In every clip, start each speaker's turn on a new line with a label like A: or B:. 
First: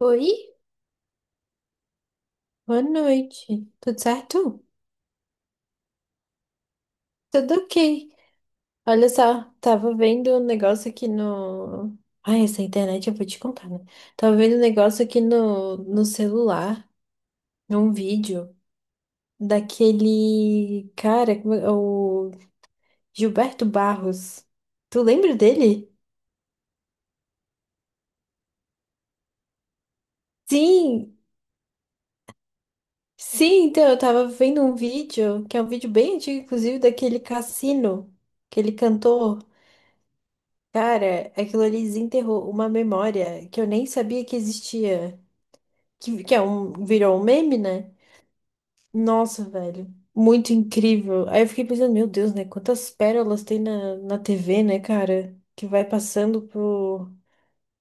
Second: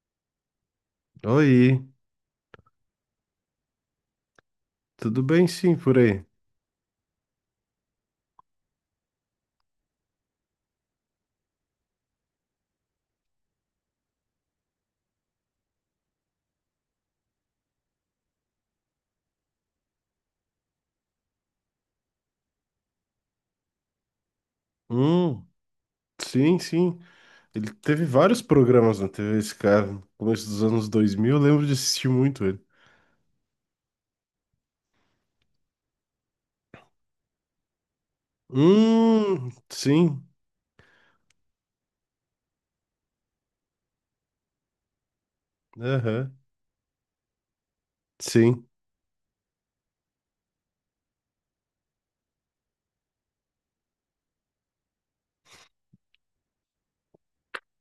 A: Oi,
B: Oi,
A: boa noite. Tudo certo?
B: tudo bem sim por aí?
A: Tudo ok. Olha só, tava vendo um negócio aqui no. Ai, essa internet eu vou te contar, né? Tava vendo um negócio aqui no celular, um vídeo daquele cara, como é- o Gilberto Barros. Tu lembra
B: Hum,
A: dele?
B: sim. Ele teve vários programas na TV, esse cara. No começo dos anos
A: Sim,
B: 2000, eu lembro de assistir muito ele.
A: sim, então eu tava vendo um vídeo, que é um vídeo bem antigo, inclusive, daquele Cassino, aquele cantor.
B: Sim.
A: Cara, aquilo ali desenterrou uma memória que eu nem sabia que existia, que,
B: Aham,
A: que é um, virou um meme, né?
B: sim.
A: Nossa, velho, muito incrível. Aí eu fiquei pensando, meu Deus, né? Quantas pérolas tem na TV, né, cara? Que vai passando por,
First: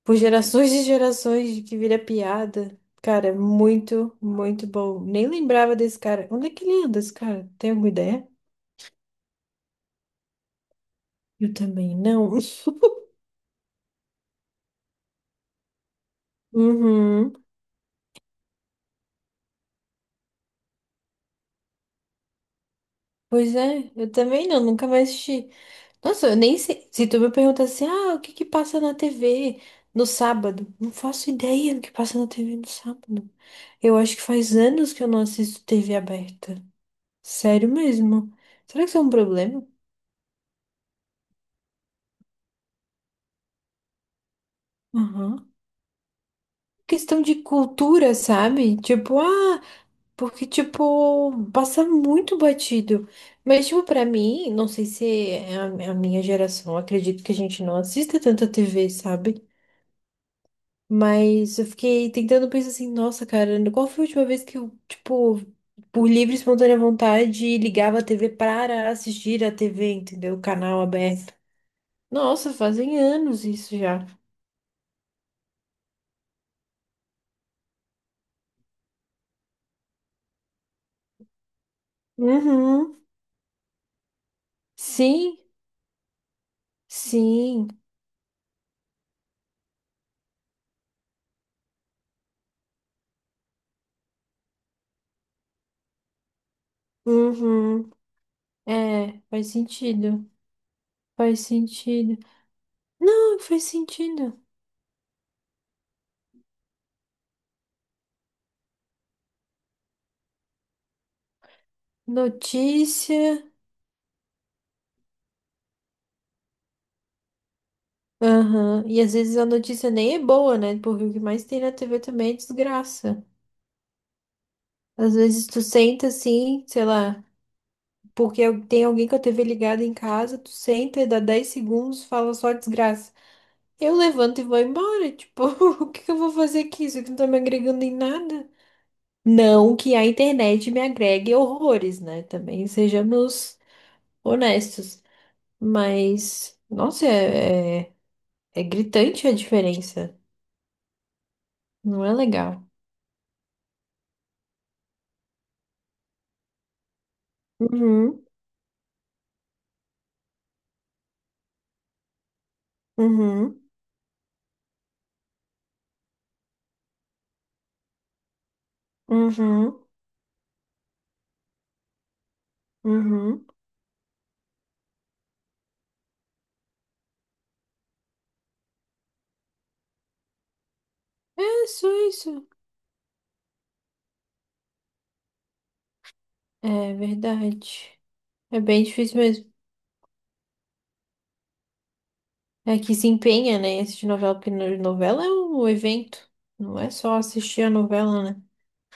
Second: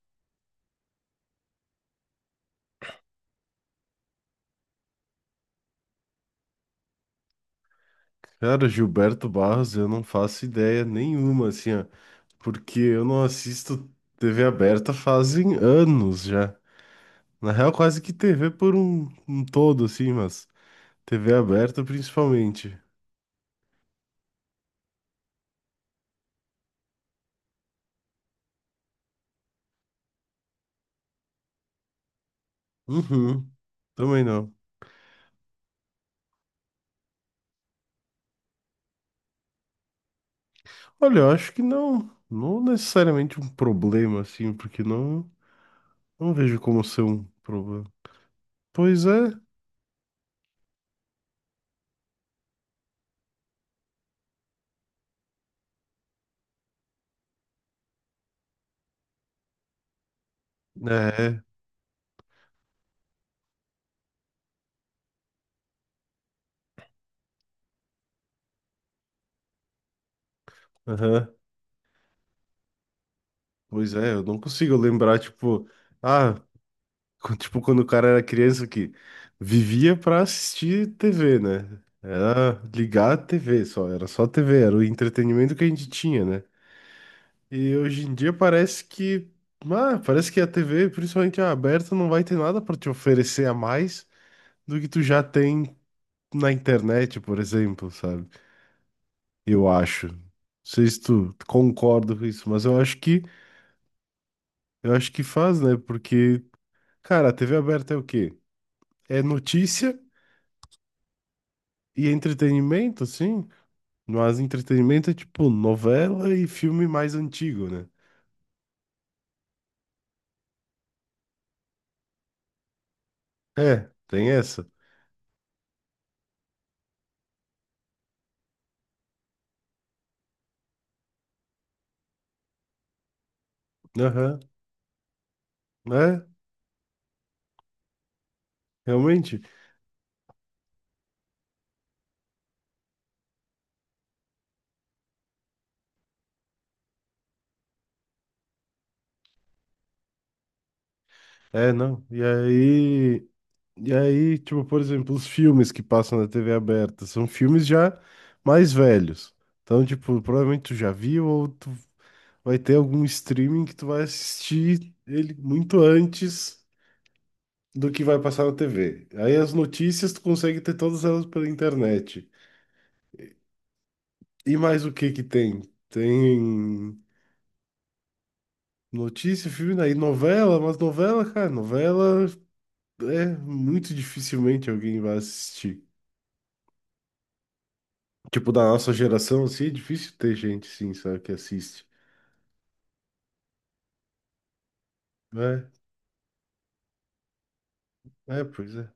A: por gerações e gerações, que vira piada. Cara, muito, muito bom. Nem lembrava desse cara. Onde é que ele anda, esse cara? Tem alguma ideia?
B: Cara, Gilberto Barros, eu não faço ideia nenhuma,
A: Eu
B: assim, ó.
A: também não.
B: Porque eu não assisto TV aberta fazem anos já.
A: Uhum.
B: Na real, quase que TV por um todo, assim, mas TV aberta principalmente.
A: Pois é, eu também não, nunca mais assisti. Nossa, eu nem sei. Se tu me pergunta assim, ah, o que que passa na TV no sábado? Não faço ideia do que passa na TV no sábado.
B: Uhum,
A: Eu acho que
B: também não.
A: faz anos que eu não assisto TV aberta. Sério mesmo. Será que isso é um problema?
B: Olha, eu acho que não, não necessariamente um problema assim, porque não,
A: Aham.
B: não vejo como ser
A: Questão
B: um
A: de
B: problema.
A: cultura, sabe?
B: Pois
A: Tipo,
B: é,
A: ah, porque, tipo, passa muito batido. Mas, tipo, pra mim, não sei se é a minha geração, eu acredito que a gente não assista tanta TV, sabe?
B: é,
A: Mas eu fiquei tentando pensar assim, nossa, cara, qual foi a última vez que eu, tipo, por livre e espontânea vontade, ligava a TV para assistir a TV, entendeu? O canal
B: aham,
A: aberto. Nossa, fazem anos isso
B: pois
A: já.
B: é, eu não consigo lembrar, tipo, ah, tipo quando o cara era criança que vivia pra assistir TV, né? Era
A: Uhum.
B: ligar a TV só, era só TV, era o
A: Sim,
B: entretenimento que a gente tinha, né?
A: sim.
B: E hoje em dia parece que, a TV, principalmente a aberta, não vai ter nada pra te oferecer a mais do que tu já tem na internet, por
A: Uhum.
B: exemplo, sabe?
A: É, faz
B: Eu acho. Não
A: sentido.
B: sei se tu
A: Faz
B: concorda
A: sentido.
B: com isso, mas eu acho que
A: Não, faz sentido.
B: eu acho que faz, né? Porque, cara, a TV aberta é o quê? É notícia e entretenimento,
A: Notícia.
B: sim. Mas entretenimento é tipo novela e filme mais antigo, né?
A: Aham. E às vezes a notícia nem é boa, né? Porque o que mais tem na TV também é desgraça.
B: É, tem essa.
A: Às vezes tu senta assim, sei lá, porque eu- tem alguém com a TV ligada em casa, tu senta e dá 10 segundos, fala só desgraça. Eu
B: Aham.
A: levanto e vou embora, tipo, o que que eu
B: É,
A: vou fazer aqui? Isso aqui não tá me agregando em nada.
B: realmente.
A: Não que a internet me agregue horrores, né? Também sejamos honestos. Mas, nossa, é gritante a diferença.
B: É, não.
A: Não é
B: E
A: legal.
B: aí. E aí, tipo, por exemplo, os filmes que passam na TV aberta são filmes já
A: Uhum,
B: mais velhos. Então, tipo, provavelmente tu já viu ou tu vai ter algum
A: uhum,
B: streaming que tu vai assistir ele muito antes do que vai passar na TV. Aí as
A: uhum,
B: notícias tu consegue ter todas elas pela internet.
A: uhum.
B: E mais o que que tem? Tem notícia, filme, aí novela, mas novela, cara,
A: É só
B: novela
A: isso.
B: é muito dificilmente alguém vai assistir.
A: É verdade.
B: Tipo,
A: É
B: da
A: bem
B: nossa
A: difícil
B: geração,
A: mesmo.
B: assim, é difícil ter gente, sim, sabe, que assiste.
A: É que se empenha, né, em assistir novela, porque no- novela é
B: É,
A: um evento. Não é só assistir a novela, né?
B: é, pois é.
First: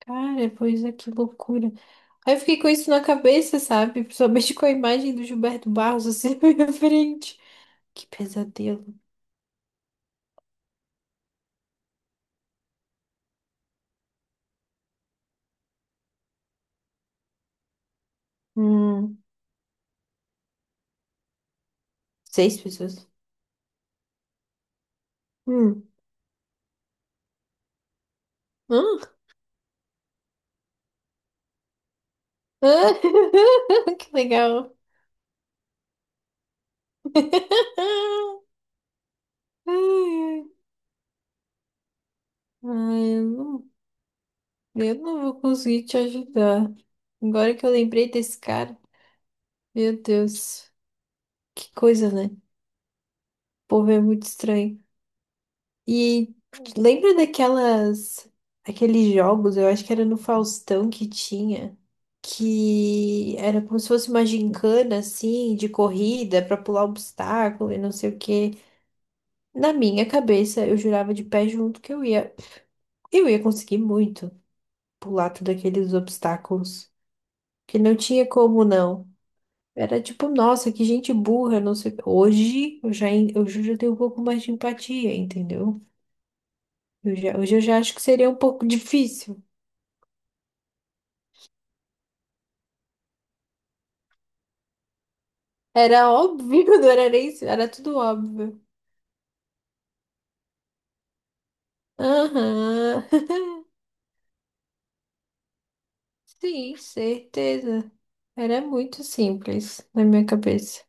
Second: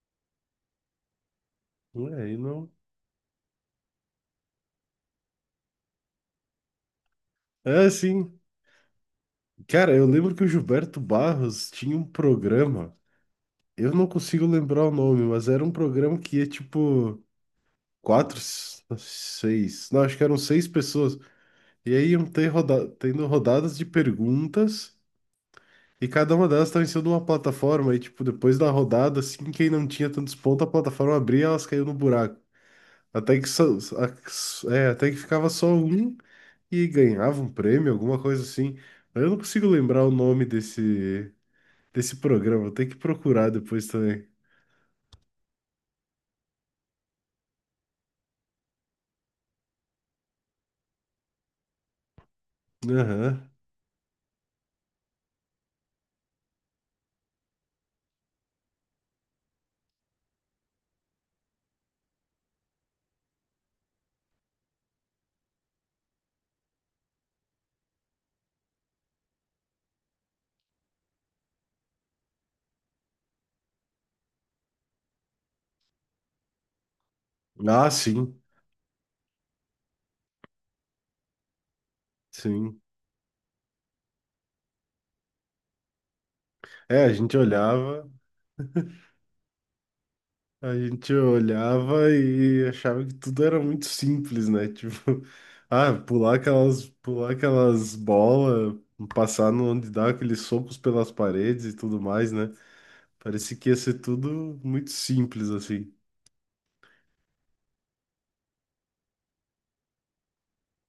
A: Cara, pois é, que loucura.
B: É,
A: Aí
B: aí
A: eu fiquei com
B: não.
A: isso na cabeça, sabe? Principalmente com a imagem do Gilberto Barros assim na minha frente.
B: É,
A: Que
B: sim.
A: pesadelo.
B: Cara, eu lembro que o Gilberto Barros tinha um programa. Eu não consigo lembrar o nome, mas era um programa que ia, tipo,
A: Hum,
B: seis. Não, acho que eram seis pessoas. E aí iam ter
A: seis
B: roda
A: pessoas.
B: tendo rodadas de perguntas.
A: Hum.
B: E cada uma delas estava em cima de uma plataforma. E, tipo, depois da
A: Hã?
B: rodada, assim, quem não tinha tantos pontos, a plataforma abria e elas caíam no buraco.
A: Hã?
B: Até que, só-
A: Que legal.
B: até que ficava só um e ganhava um prêmio, alguma coisa assim. Eu não consigo
A: Ai,
B: lembrar o nome
A: ai.
B: desse programa, vou ter que
A: eu
B: procurar
A: não,
B: depois também.
A: eu não vou conseguir te ajudar. Agora que eu lembrei desse cara, meu Deus. Que coisa, né? O
B: Aham.
A: povo é muito estranho. E lembra daquelas, aqueles jogos, eu acho que era no Faustão que tinha, que era como se fosse uma gincana, assim, de corrida pra pular obstáculo e não sei o quê. Na minha cabeça, eu jurava de pé junto que eu ia conseguir muito pular todos aqueles obstáculos, que
B: Ah,
A: não tinha
B: sim,
A: como não. Era tipo, nossa, que gente burra, não sei. O quê.
B: sim.
A: Hoje eu já, en- eu já tenho um pouco mais de empatia, entendeu?
B: É,
A: Eu já- hoje eu já acho que seria um pouco difícil.
B: a gente olhava e achava que tudo era muito simples, né? Tipo, ah,
A: Era óbvio, não era nem
B: pular
A: isso, era
B: aquelas
A: tudo óbvio.
B: bolas, passar no onde dá aqueles socos pelas paredes e tudo mais, né?
A: Aham.
B: Parecia que ia ser tudo muito simples, assim,
A: Sim, certeza. Era muito simples na minha cabeça.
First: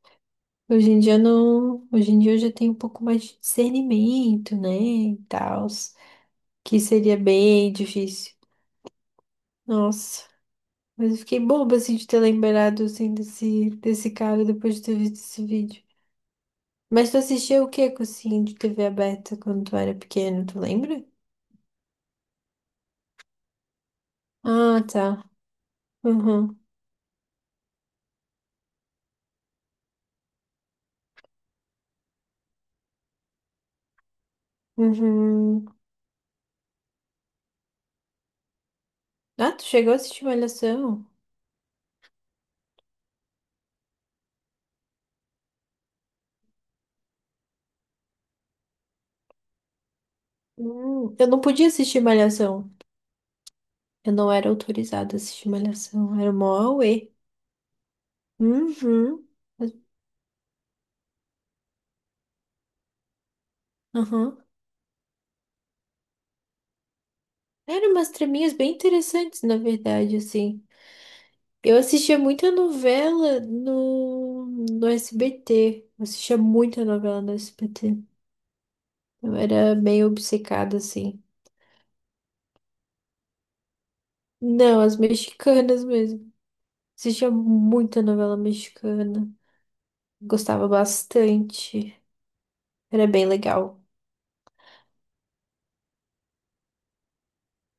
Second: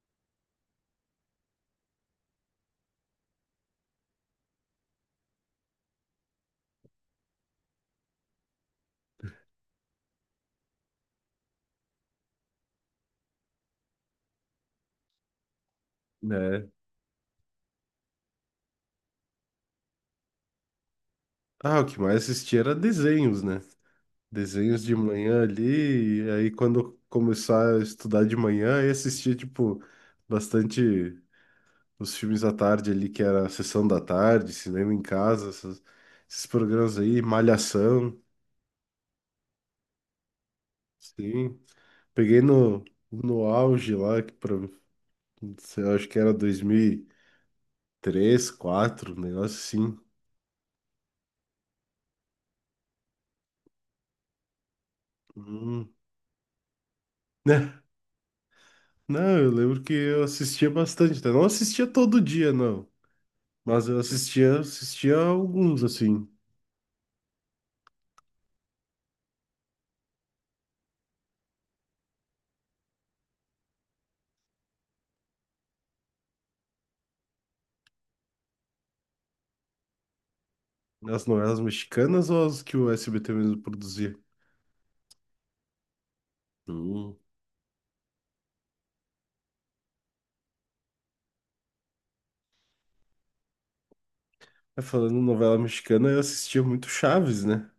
A: Hoje em dia eu não, hoje em dia eu já tenho um pouco mais de discernimento, né, e tal, que seria bem difícil. Nossa, mas eu fiquei boba assim de ter lembrado assim desse cara depois de ter visto esse vídeo.
B: né?
A: Mas tu assistia o que, assim de TV aberta quando tu era pequeno, tu lembra?
B: Ah, o que mais assistia era desenhos, né?
A: Ah,
B: Desenhos de
A: tá.
B: manhã ali, e aí
A: Uhum.
B: quando eu começar a estudar de manhã, aí assistia, tipo, bastante os filmes da tarde ali, que era a sessão da tarde, cinema em casa,
A: Uhum.
B: esses programas aí, Malhação,
A: Ah, tu chegou a assistir Malhação?
B: sim. Peguei no auge lá, que pra, sei lá, acho que era 2003, 2004, um negócio assim.
A: Eu não podia assistir Malhação. Eu não era autorizada a assistir
B: Hum.
A: Malhação. Era mó uê. Uhum.
B: Não, eu
A: Mas-
B: lembro que eu assistia bastante, tá? Não assistia todo dia, não. Mas eu
A: Aham.
B: assistia, assistia alguns, assim.
A: Eram umas traminhas bem interessantes, na verdade, assim. Eu assistia muita novela no SBT. Eu assistia muita novela no SBT. Eu era meio obcecada, assim.
B: As novelas mexicanas ou as que o SBT mesmo produzia?
A: Não, as mexicanas mesmo.
B: Hum.
A: Assistia muita novela mexicana. Gostava bastante. Era bem legal.
B: É, falando em novela mexicana, eu assistia muito Chaves, né?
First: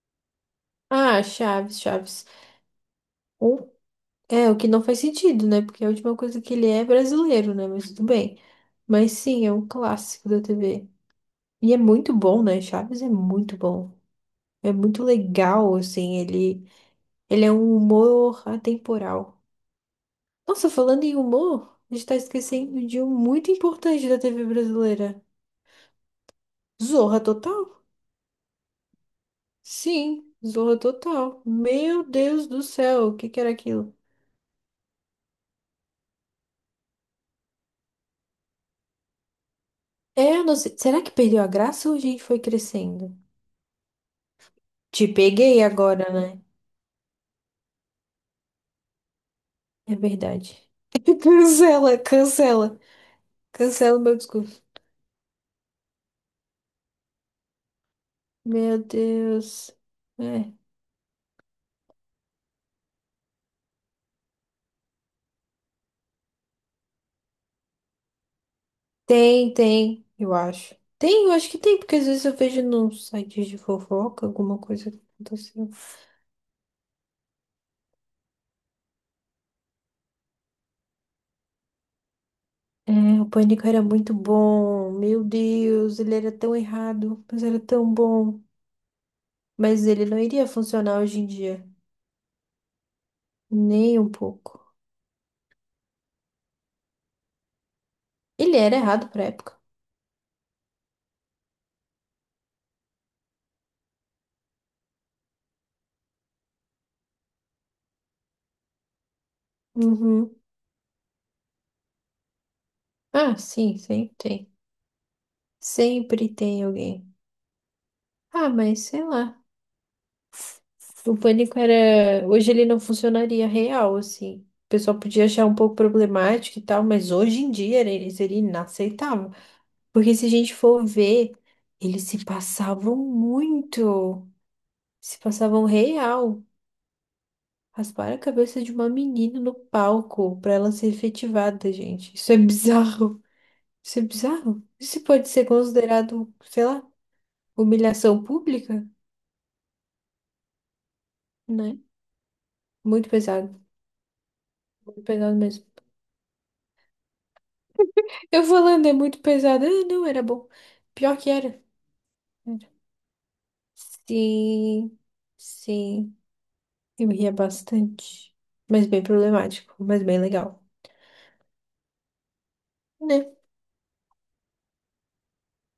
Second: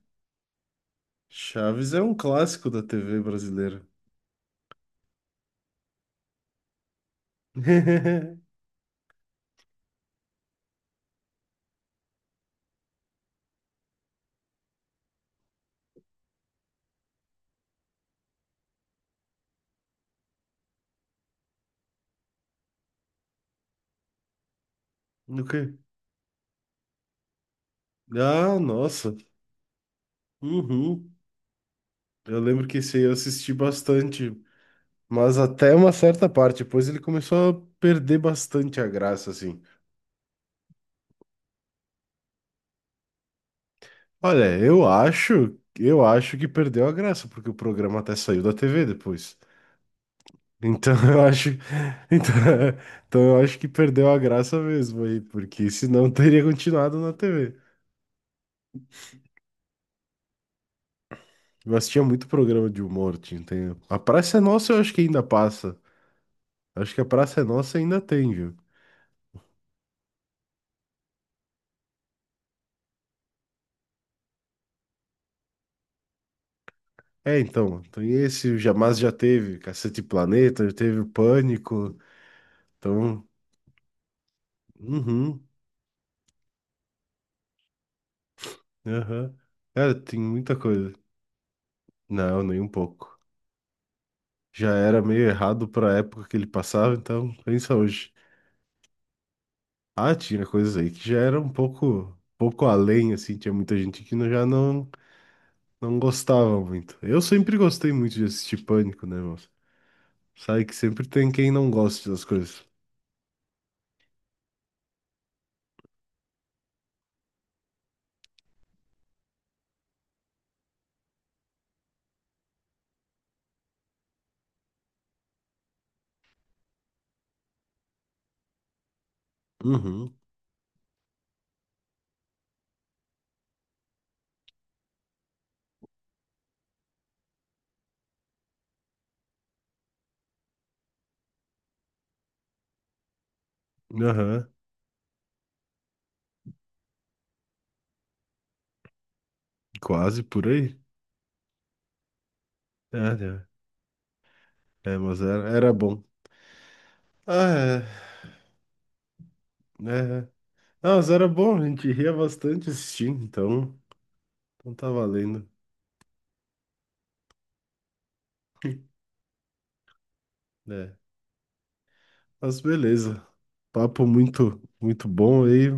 A: Ah, Chaves,
B: Chaves é um
A: Chaves.
B: clássico da TV
A: Um-
B: brasileira.
A: É, o que não faz sentido, né? Porque a última coisa que ele é é brasileiro, né? Mas tudo bem. Mas sim, é um clássico da TV. E é muito bom, né? Chaves é muito bom. É muito legal, assim. Ele é um humor atemporal. Nossa, falando em humor, a gente tá esquecendo de um muito importante da TV brasileira.
B: O quê?
A: Zorra Total?
B: Ah, nossa.
A: Sim, Zorra
B: Uhum.
A: Total. Meu
B: Eu
A: Deus do
B: lembro que esse aí
A: céu,
B: eu
A: o que que era
B: assisti
A: aquilo?
B: bastante, mas até uma certa parte. Depois ele começou a perder bastante a graça, assim.
A: É, eu não sei. Será que perdeu a graça ou a gente foi crescendo?
B: Olha, eu
A: Te
B: acho,
A: peguei
B: eu
A: agora,
B: acho
A: né?
B: que perdeu a graça, porque o programa até saiu da TV depois.
A: É verdade.
B: Então eu acho,
A: Cancela,
B: então,
A: cancela.
B: então eu acho que
A: Cancela o
B: perdeu
A: meu
B: a graça
A: discurso.
B: mesmo aí, porque senão teria continuado na TV.
A: Meu Deus. É.
B: Mas tinha muito programa de humor, A Praça é Nossa eu acho que ainda passa. Acho que a Praça é Nossa ainda tem, viu?
A: Tem, tem, eu acho. Tem, eu acho que tem, porque às vezes eu vejo num site de fofoca alguma coisa que aconteceu.
B: É, então, tem esse, o Jamais já teve, Cacete e Planeta, já teve o Pânico,
A: É, o
B: então,
A: Pânico era muito bom. Meu
B: uhum,
A: Deus, ele era tão errado, mas era tão bom.
B: aham.
A: Mas
B: Cara,
A: ele não
B: tem
A: iria
B: muita coisa.
A: funcionar hoje em dia.
B: Não, nem um pouco.
A: Nem um pouco.
B: Já era meio errado para a época que ele passava, então pensa hoje.
A: Ele era errado pra época.
B: Ah, tinha coisas aí que já era um pouco além, assim, tinha muita gente que não- já não, não gostava muito. Eu sempre gostei muito de assistir Pânico, né, moça?
A: Uhum.
B: Sabe que sempre tem quem não gosta das coisas.
A: Ah, sim, sempre tem. Sempre tem alguém. Ah, mas sei lá. O pânico era. Hoje ele não funcionaria real, assim. O pessoal podia achar um pouco problemático e tal, mas hoje em dia era- ele seria inaceitável. Porque
B: Uhum,
A: se a gente for ver, eles se passavam muito. Se passavam real. Rasparam a cabeça de uma menina no palco pra ela ser efetivada, gente. Isso é bizarro. Isso é
B: aham,
A: bizarro. Isso pode ser considerado, sei lá. Humilhação pública,
B: quase por aí.
A: né? Muito
B: É,
A: pesado, muito
B: mas
A: pesado
B: era,
A: mesmo.
B: era bom. Ah,
A: Eu falando, é muito pesado. Ah, não,
B: é,
A: era
B: é.
A: bom.
B: Não, mas
A: Pior
B: era
A: que
B: bom,
A: era.
B: a gente ria bastante
A: Era.
B: assistindo, então, então tá
A: Sim,
B: valendo.
A: sim. Eu ria bastante. Mas bem problemático, mas bem legal,
B: É, mas beleza.
A: né?
B: Papo muito bom aí.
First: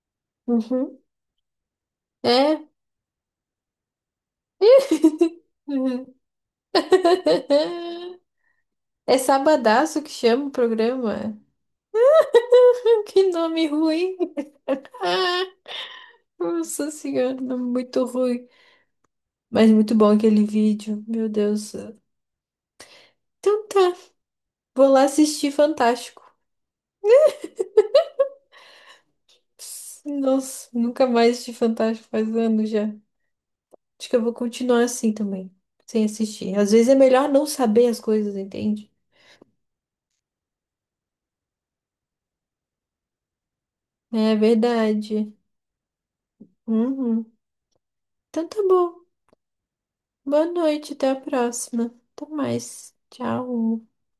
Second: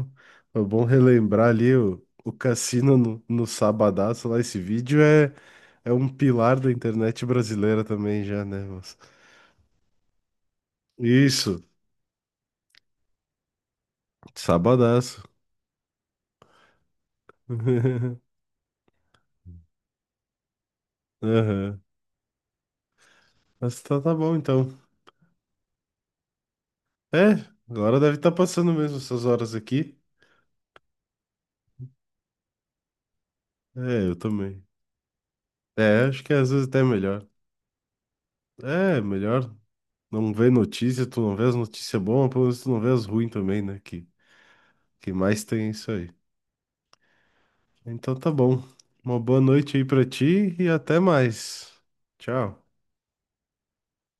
B: É bom
A: Uhum.
B: relembrar ali o
A: É.
B: cassino no Sabadaço lá. Esse vídeo é, é
A: Uhum.
B: um pilar da internet brasileira também já, né, moço?
A: É Sabadaço que chama o programa.
B: Isso,
A: Que nome ruim.
B: Sabadaço.
A: Nossa senhora, nome muito ruim. Mas muito bom aquele vídeo, meu Deus.
B: Aham.
A: Então tá,
B: Tá bom então.
A: vou lá assistir Fantástico.
B: É, agora deve estar passando mesmo essas horas aqui.
A: Ps, nossa, nunca mais assisti Fantástico faz anos já.
B: É,
A: Acho
B: eu
A: que eu vou
B: também.
A: continuar assim também,
B: É,
A: sem
B: acho que às
A: assistir.
B: vezes
A: Às
B: até é
A: vezes é
B: melhor.
A: melhor não saber as coisas, entende?
B: É, melhor não ver notícia, tu não vê as notícias boas, pelo menos tu não vê as ruins também, né?
A: É
B: Que
A: verdade.
B: mais tem é isso aí.
A: Uhum.
B: Então tá
A: Então
B: bom.
A: tá bom.
B: Uma boa noite aí pra
A: Boa
B: ti e
A: noite,
B: até
A: até a
B: mais.
A: próxima. Até
B: Tchau.
A: mais. Tchau.